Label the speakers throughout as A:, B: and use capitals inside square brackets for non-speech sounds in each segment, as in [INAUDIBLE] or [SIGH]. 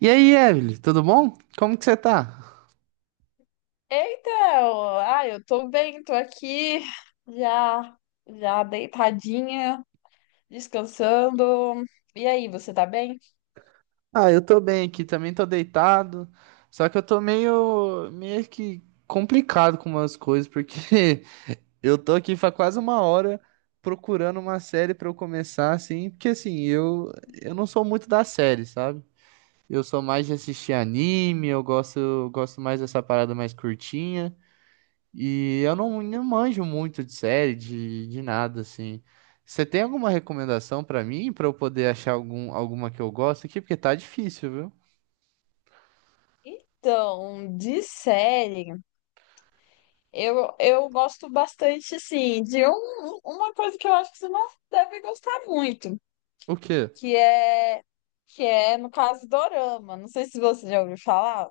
A: E aí, Evelyn, tudo bom? Como que você tá?
B: Então, eu tô bem, tô aqui já já deitadinha, descansando. E aí, você tá bem?
A: Ah, eu tô bem aqui, também tô deitado, só que eu tô meio que complicado com umas coisas, porque [LAUGHS] eu tô aqui faz quase uma hora procurando uma série pra eu começar, assim, porque assim, eu não sou muito da série, sabe? Eu sou mais de assistir anime, eu gosto mais dessa parada mais curtinha. E eu não manjo muito de série, de nada, assim. Você tem alguma recomendação pra mim, pra eu poder achar alguma que eu gosto aqui? Porque tá difícil, viu?
B: Então, de série, eu gosto bastante, sim, de uma coisa que eu acho que você não deve gostar muito,
A: O quê?
B: que é, que é, no caso, Dorama. Não sei se você já ouviu falar.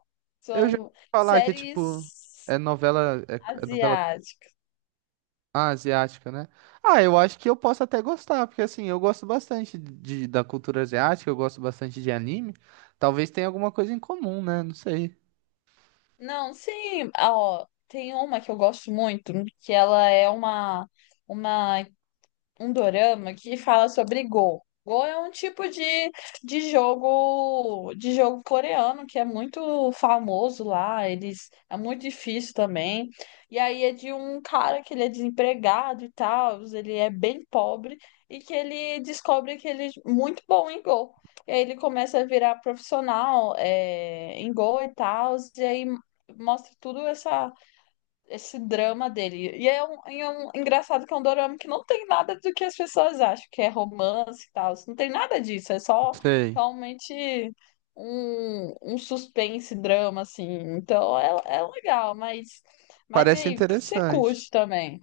A: Eu já
B: São
A: ouvi falar que é tipo.
B: séries
A: É novela. É novela
B: asiáticas.
A: asiática, né? Ah, eu acho que eu posso até gostar, porque assim, eu gosto bastante da cultura asiática, eu gosto bastante de anime. Talvez tenha alguma coisa em comum, né? Não sei.
B: Não, sim, ó, tem uma que eu gosto muito, que ela é uma um dorama que fala sobre Go. Go é um tipo de jogo coreano que é muito famoso lá, eles é muito difícil também. E aí é de um cara que ele é desempregado e tal, ele é bem pobre e que ele descobre que ele é muito bom em Go. E aí ele começa a virar profissional em Go e tal, e aí mostra tudo essa esse drama dele. E é um engraçado que é um dorama que não tem nada do que as pessoas acham, que é romance e tal. Não tem nada disso, é
A: Não
B: só
A: sei.
B: realmente um suspense, drama, assim. Então é, é legal, mas e
A: Parece
B: aí, o que você
A: interessante.
B: curte também?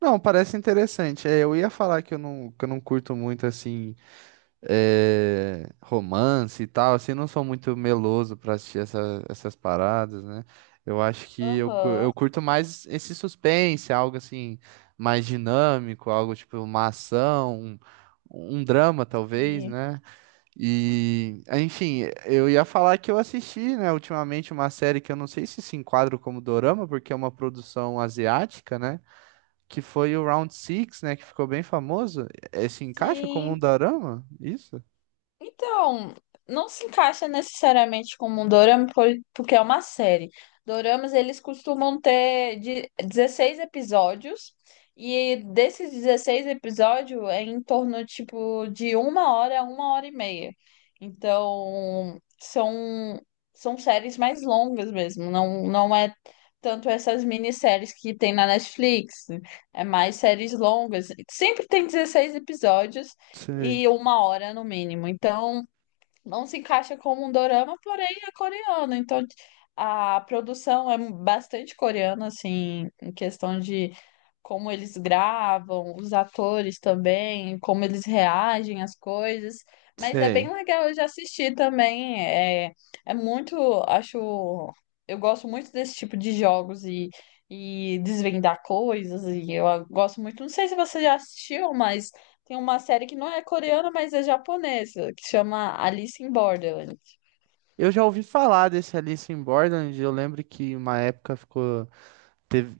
A: Não, parece interessante. É, eu ia falar que eu não curto muito, assim, é, romance e tal, assim, não sou muito meloso pra assistir essas paradas, né? Eu acho que eu
B: Aham,
A: curto mais esse suspense, algo assim, mais dinâmico, algo tipo uma ação, um drama, talvez,
B: sim.
A: né? E, enfim, eu ia falar que eu assisti, né, ultimamente uma série que eu não sei se enquadra como dorama, porque é uma produção asiática, né? Que foi o Round Six, né, que ficou bem famoso, se encaixa como um
B: Sim.
A: dorama? Isso?
B: Então, não se encaixa necessariamente como um dorama, porque é uma série. Doramas, eles costumam ter de 16 episódios, e desses 16 episódios é em torno, tipo, de uma hora a uma hora e meia. Então, são, são séries mais longas mesmo, não é tanto essas minisséries que tem na Netflix, é mais séries longas. Sempre tem 16 episódios,
A: Sei,
B: e uma hora no mínimo. Então, não se encaixa como um dorama, porém é coreano. Então, a produção é bastante coreana, assim, em questão de como eles gravam, os atores também, como eles reagem às coisas. Mas é
A: sei.
B: bem legal, eu já assisti também. É, é muito, acho, eu gosto muito desse tipo de jogos e. E desvendar coisas, e eu gosto muito. Não sei se você já assistiu, mas tem uma série que não é coreana, mas é japonesa, que chama Alice in Borderland.
A: Eu já ouvi falar desse Alice in Borderland, eu lembro que uma época ficou teve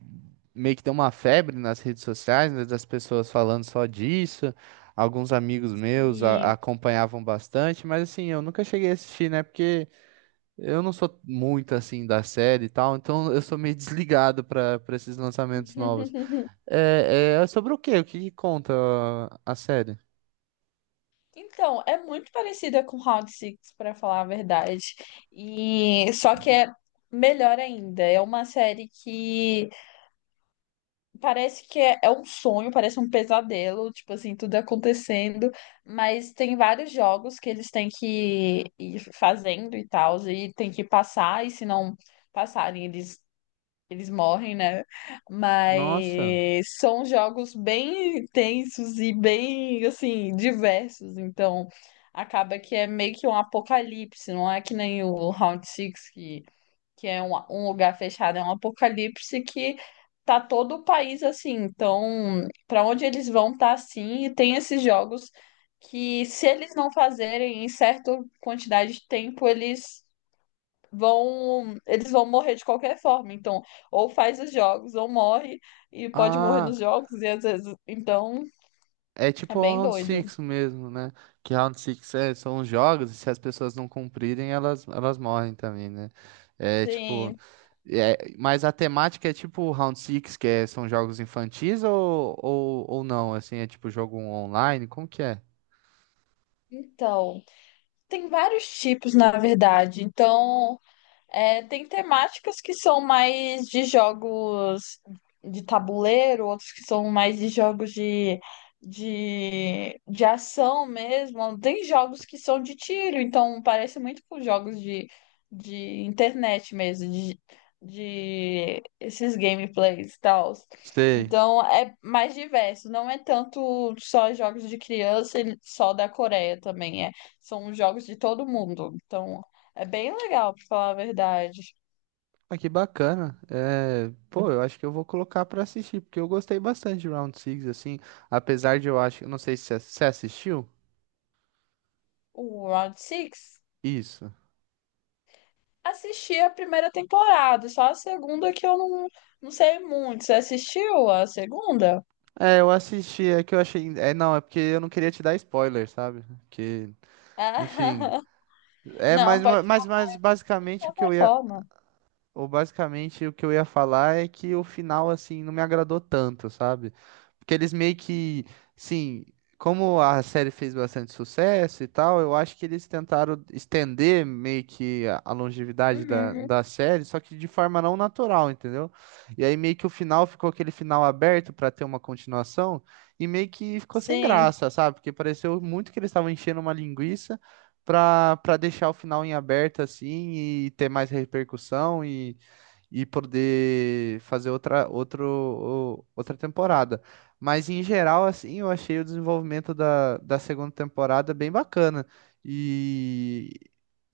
A: meio que deu uma febre nas redes sociais, né, das pessoas falando só disso. Alguns amigos meus
B: E...
A: acompanhavam bastante, mas assim, eu nunca cheguei a assistir, né? Porque eu não sou muito assim da série e tal, então eu sou meio [LAUGHS] desligado para esses lançamentos novos.
B: [LAUGHS]
A: É, é sobre o quê? O que que conta a série?
B: Então, é muito parecida com Round Six, pra falar a verdade. E só que é melhor ainda. É uma série que parece que é um sonho, parece um pesadelo, tipo assim, tudo acontecendo, mas tem vários jogos que eles têm que ir fazendo e tal, e tem que passar, e se não passarem, eles morrem, né?
A: Nossa.
B: Mas são jogos bem intensos e bem, assim, diversos. Então, acaba que é meio que um apocalipse. Não é que nem o Round Six que é um lugar fechado. É um apocalipse que tá todo o país assim. Então, para onde eles vão tá assim. E tem esses jogos que, se eles não fazerem em certa quantidade de tempo, eles vão morrer de qualquer forma. Então, ou faz os jogos, ou morre, e pode morrer
A: Ah,
B: nos jogos, e às vezes. Então,
A: é
B: é
A: tipo o
B: bem
A: Round
B: doido.
A: Six mesmo, né? Que Round Six são os jogos e se as pessoas não cumprirem, elas morrem também, né? É tipo.
B: Sim.
A: É, mas a temática é tipo o Round Six, são jogos infantis ou não? Assim, é tipo jogo online? Como que é?
B: Então, tem vários tipos, na verdade. É, tem temáticas que são mais de jogos de tabuleiro, outros que são mais de jogos de ação mesmo. Tem jogos que são de tiro, então parece muito com jogos de internet mesmo, de esses gameplays e tal.
A: Sei.
B: Então é mais diverso, não é tanto só jogos de criança e só da Coreia também, é, são jogos de todo mundo. Então. É bem legal, pra falar a verdade.
A: Ah, que bacana. É, pô, eu acho que eu vou colocar pra assistir, porque eu gostei bastante de Round Six assim, apesar de eu acho, não sei se você assistiu.
B: O Round Six
A: Isso.
B: assisti a primeira temporada, só a segunda que eu não, não sei muito. Você assistiu a segunda?
A: É, eu assisti, é que eu achei, é não, é porque eu não queria te dar spoiler, sabe? Que,
B: Ah,
A: enfim,
B: [LAUGHS]
A: é
B: não,
A: mais uma-
B: pode
A: mais
B: falar
A: mais
B: de
A: basicamente o que eu
B: qualquer
A: ia.
B: forma.
A: Ou basicamente o que eu ia falar é que o final, assim, não me agradou tanto, sabe? Porque eles meio que, sim, como a série fez bastante sucesso e tal, eu acho que eles tentaram estender meio que a longevidade da,
B: Uhum,
A: da série, só que de forma não natural, entendeu? E aí meio que o final ficou aquele final aberto pra ter uma continuação, e meio que ficou sem
B: sim.
A: graça, sabe? Porque pareceu muito que eles estavam enchendo uma linguiça pra deixar o final em aberto, assim, e ter mais repercussão e poder fazer outra temporada. Mas em geral, assim, eu achei o desenvolvimento da segunda temporada bem bacana. E,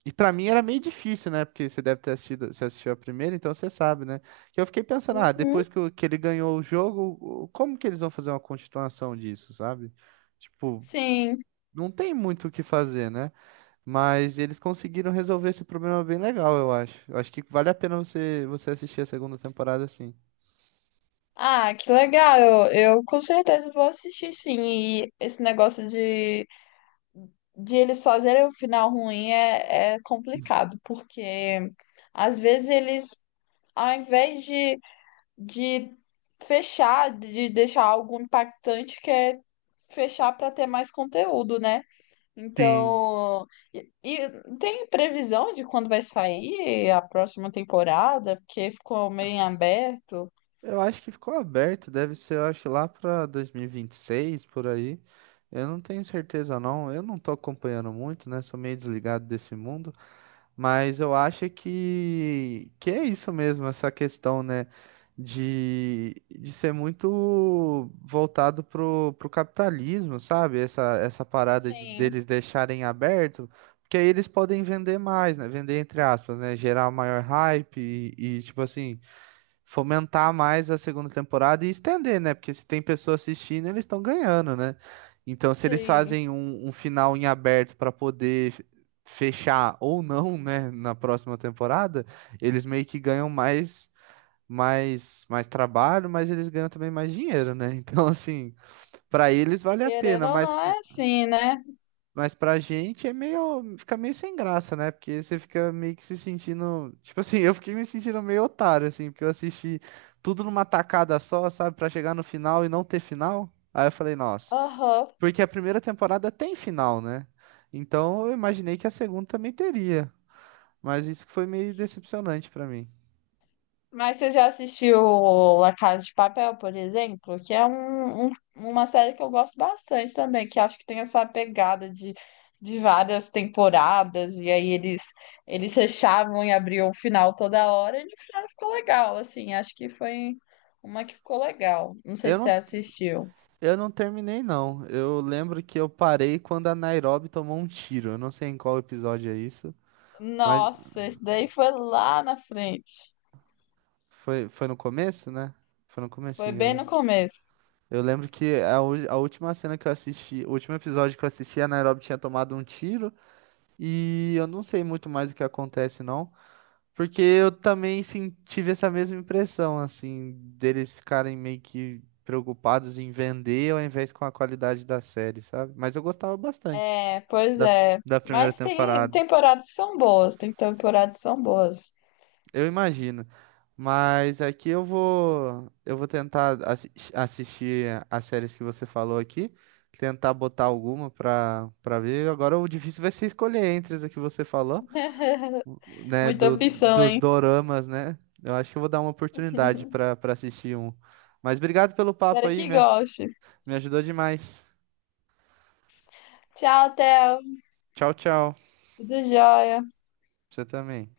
A: e para mim era meio difícil, né? Porque você deve ter assistido, você assistiu a primeira, então você sabe, né? Que eu fiquei pensando, ah,
B: Uhum,
A: depois que ele ganhou o jogo, como que eles vão fazer uma continuação disso, sabe? Tipo,
B: sim.
A: não tem muito o que fazer, né? Mas eles conseguiram resolver esse problema bem legal, eu acho. Eu acho que vale a pena você assistir a segunda temporada assim.
B: Ah, que legal. Eu com certeza vou assistir, sim. E esse negócio de eles fazerem o final ruim é, é complicado, porque às vezes ao invés de fechar, de deixar algo impactante, que é fechar para ter mais conteúdo, né?
A: Sim.
B: Então, e tem previsão de quando vai sair a próxima temporada, porque ficou meio em aberto.
A: Eu acho que ficou aberto, deve ser, eu acho, lá pra 2026, por aí. Eu não tenho certeza, não. Eu não tô acompanhando muito, né? Sou meio desligado desse mundo. Mas eu acho que é isso mesmo, essa questão, né, de ser muito voltado pro capitalismo, sabe? Essa parada de,
B: Sim,
A: deles deixarem aberto, porque aí eles podem vender mais, né? Vender entre aspas, né? Gerar maior hype e tipo assim, fomentar mais a segunda temporada e estender, né? Porque se tem pessoa assistindo, eles estão ganhando, né? Então, se eles
B: sim.
A: fazem um final em aberto para poder fechar ou não, né, na próxima temporada, eles meio que ganham mais trabalho, mas eles ganham também mais dinheiro, né? [LAUGHS] Então, assim, para eles vale a
B: Querendo
A: pena,
B: ou
A: mas
B: não, é assim, né?
A: pra gente é meio, fica meio sem graça, né? Porque você fica meio que se sentindo, tipo assim, [LAUGHS] eu fiquei me sentindo meio otário assim, porque eu assisti tudo numa tacada só, sabe, pra chegar no final e não ter final. Aí eu falei, nossa,
B: Aham.
A: porque a primeira temporada tem final, né? Então eu imaginei que a segunda também teria, mas isso que foi meio decepcionante pra mim.
B: Mas você já assistiu La Casa de Papel, por exemplo? Que é uma série que eu gosto bastante também, que acho que tem essa pegada de várias temporadas, e aí eles fechavam e abriam o final toda hora, e no final ficou legal, assim, acho que foi uma que ficou legal. Não sei
A: Eu
B: se você
A: não,
B: assistiu.
A: eu não terminei não. Eu lembro que eu parei quando a Nairobi tomou um tiro. Eu não sei em qual episódio é isso. Mas
B: Nossa, esse daí foi lá na frente.
A: foi no começo, né? Foi no
B: Foi
A: comecinho,
B: bem
A: né?
B: no começo.
A: Eu lembro que a última cena que eu assisti, o último episódio que eu assisti, a Nairobi tinha tomado um tiro e eu não sei muito mais o que acontece, não. Porque eu também sim, tive essa mesma impressão, assim, deles ficarem meio que preocupados em vender ao invés com a qualidade da série, sabe? Mas eu gostava bastante
B: É, pois
A: da,
B: é.
A: da primeira
B: Mas tem
A: temporada.
B: temporadas que são boas, tem temporadas que são boas.
A: Eu imagino. Mas aqui eu vou, tentar assistir as séries que você falou aqui, tentar botar alguma pra para ver. Agora o difícil vai ser escolher entre as que você falou,
B: [LAUGHS]
A: né,
B: Muita
A: do,
B: opção,
A: dos
B: hein?
A: doramas, né? Eu acho que eu vou dar uma oportunidade
B: [LAUGHS]
A: pra para assistir um. Mas obrigado pelo papo
B: Espero
A: aí,
B: que
A: me,
B: goste.
A: me ajudou demais.
B: Tchau, Theo.
A: Tchau, tchau.
B: Tudo jóia.
A: Você também.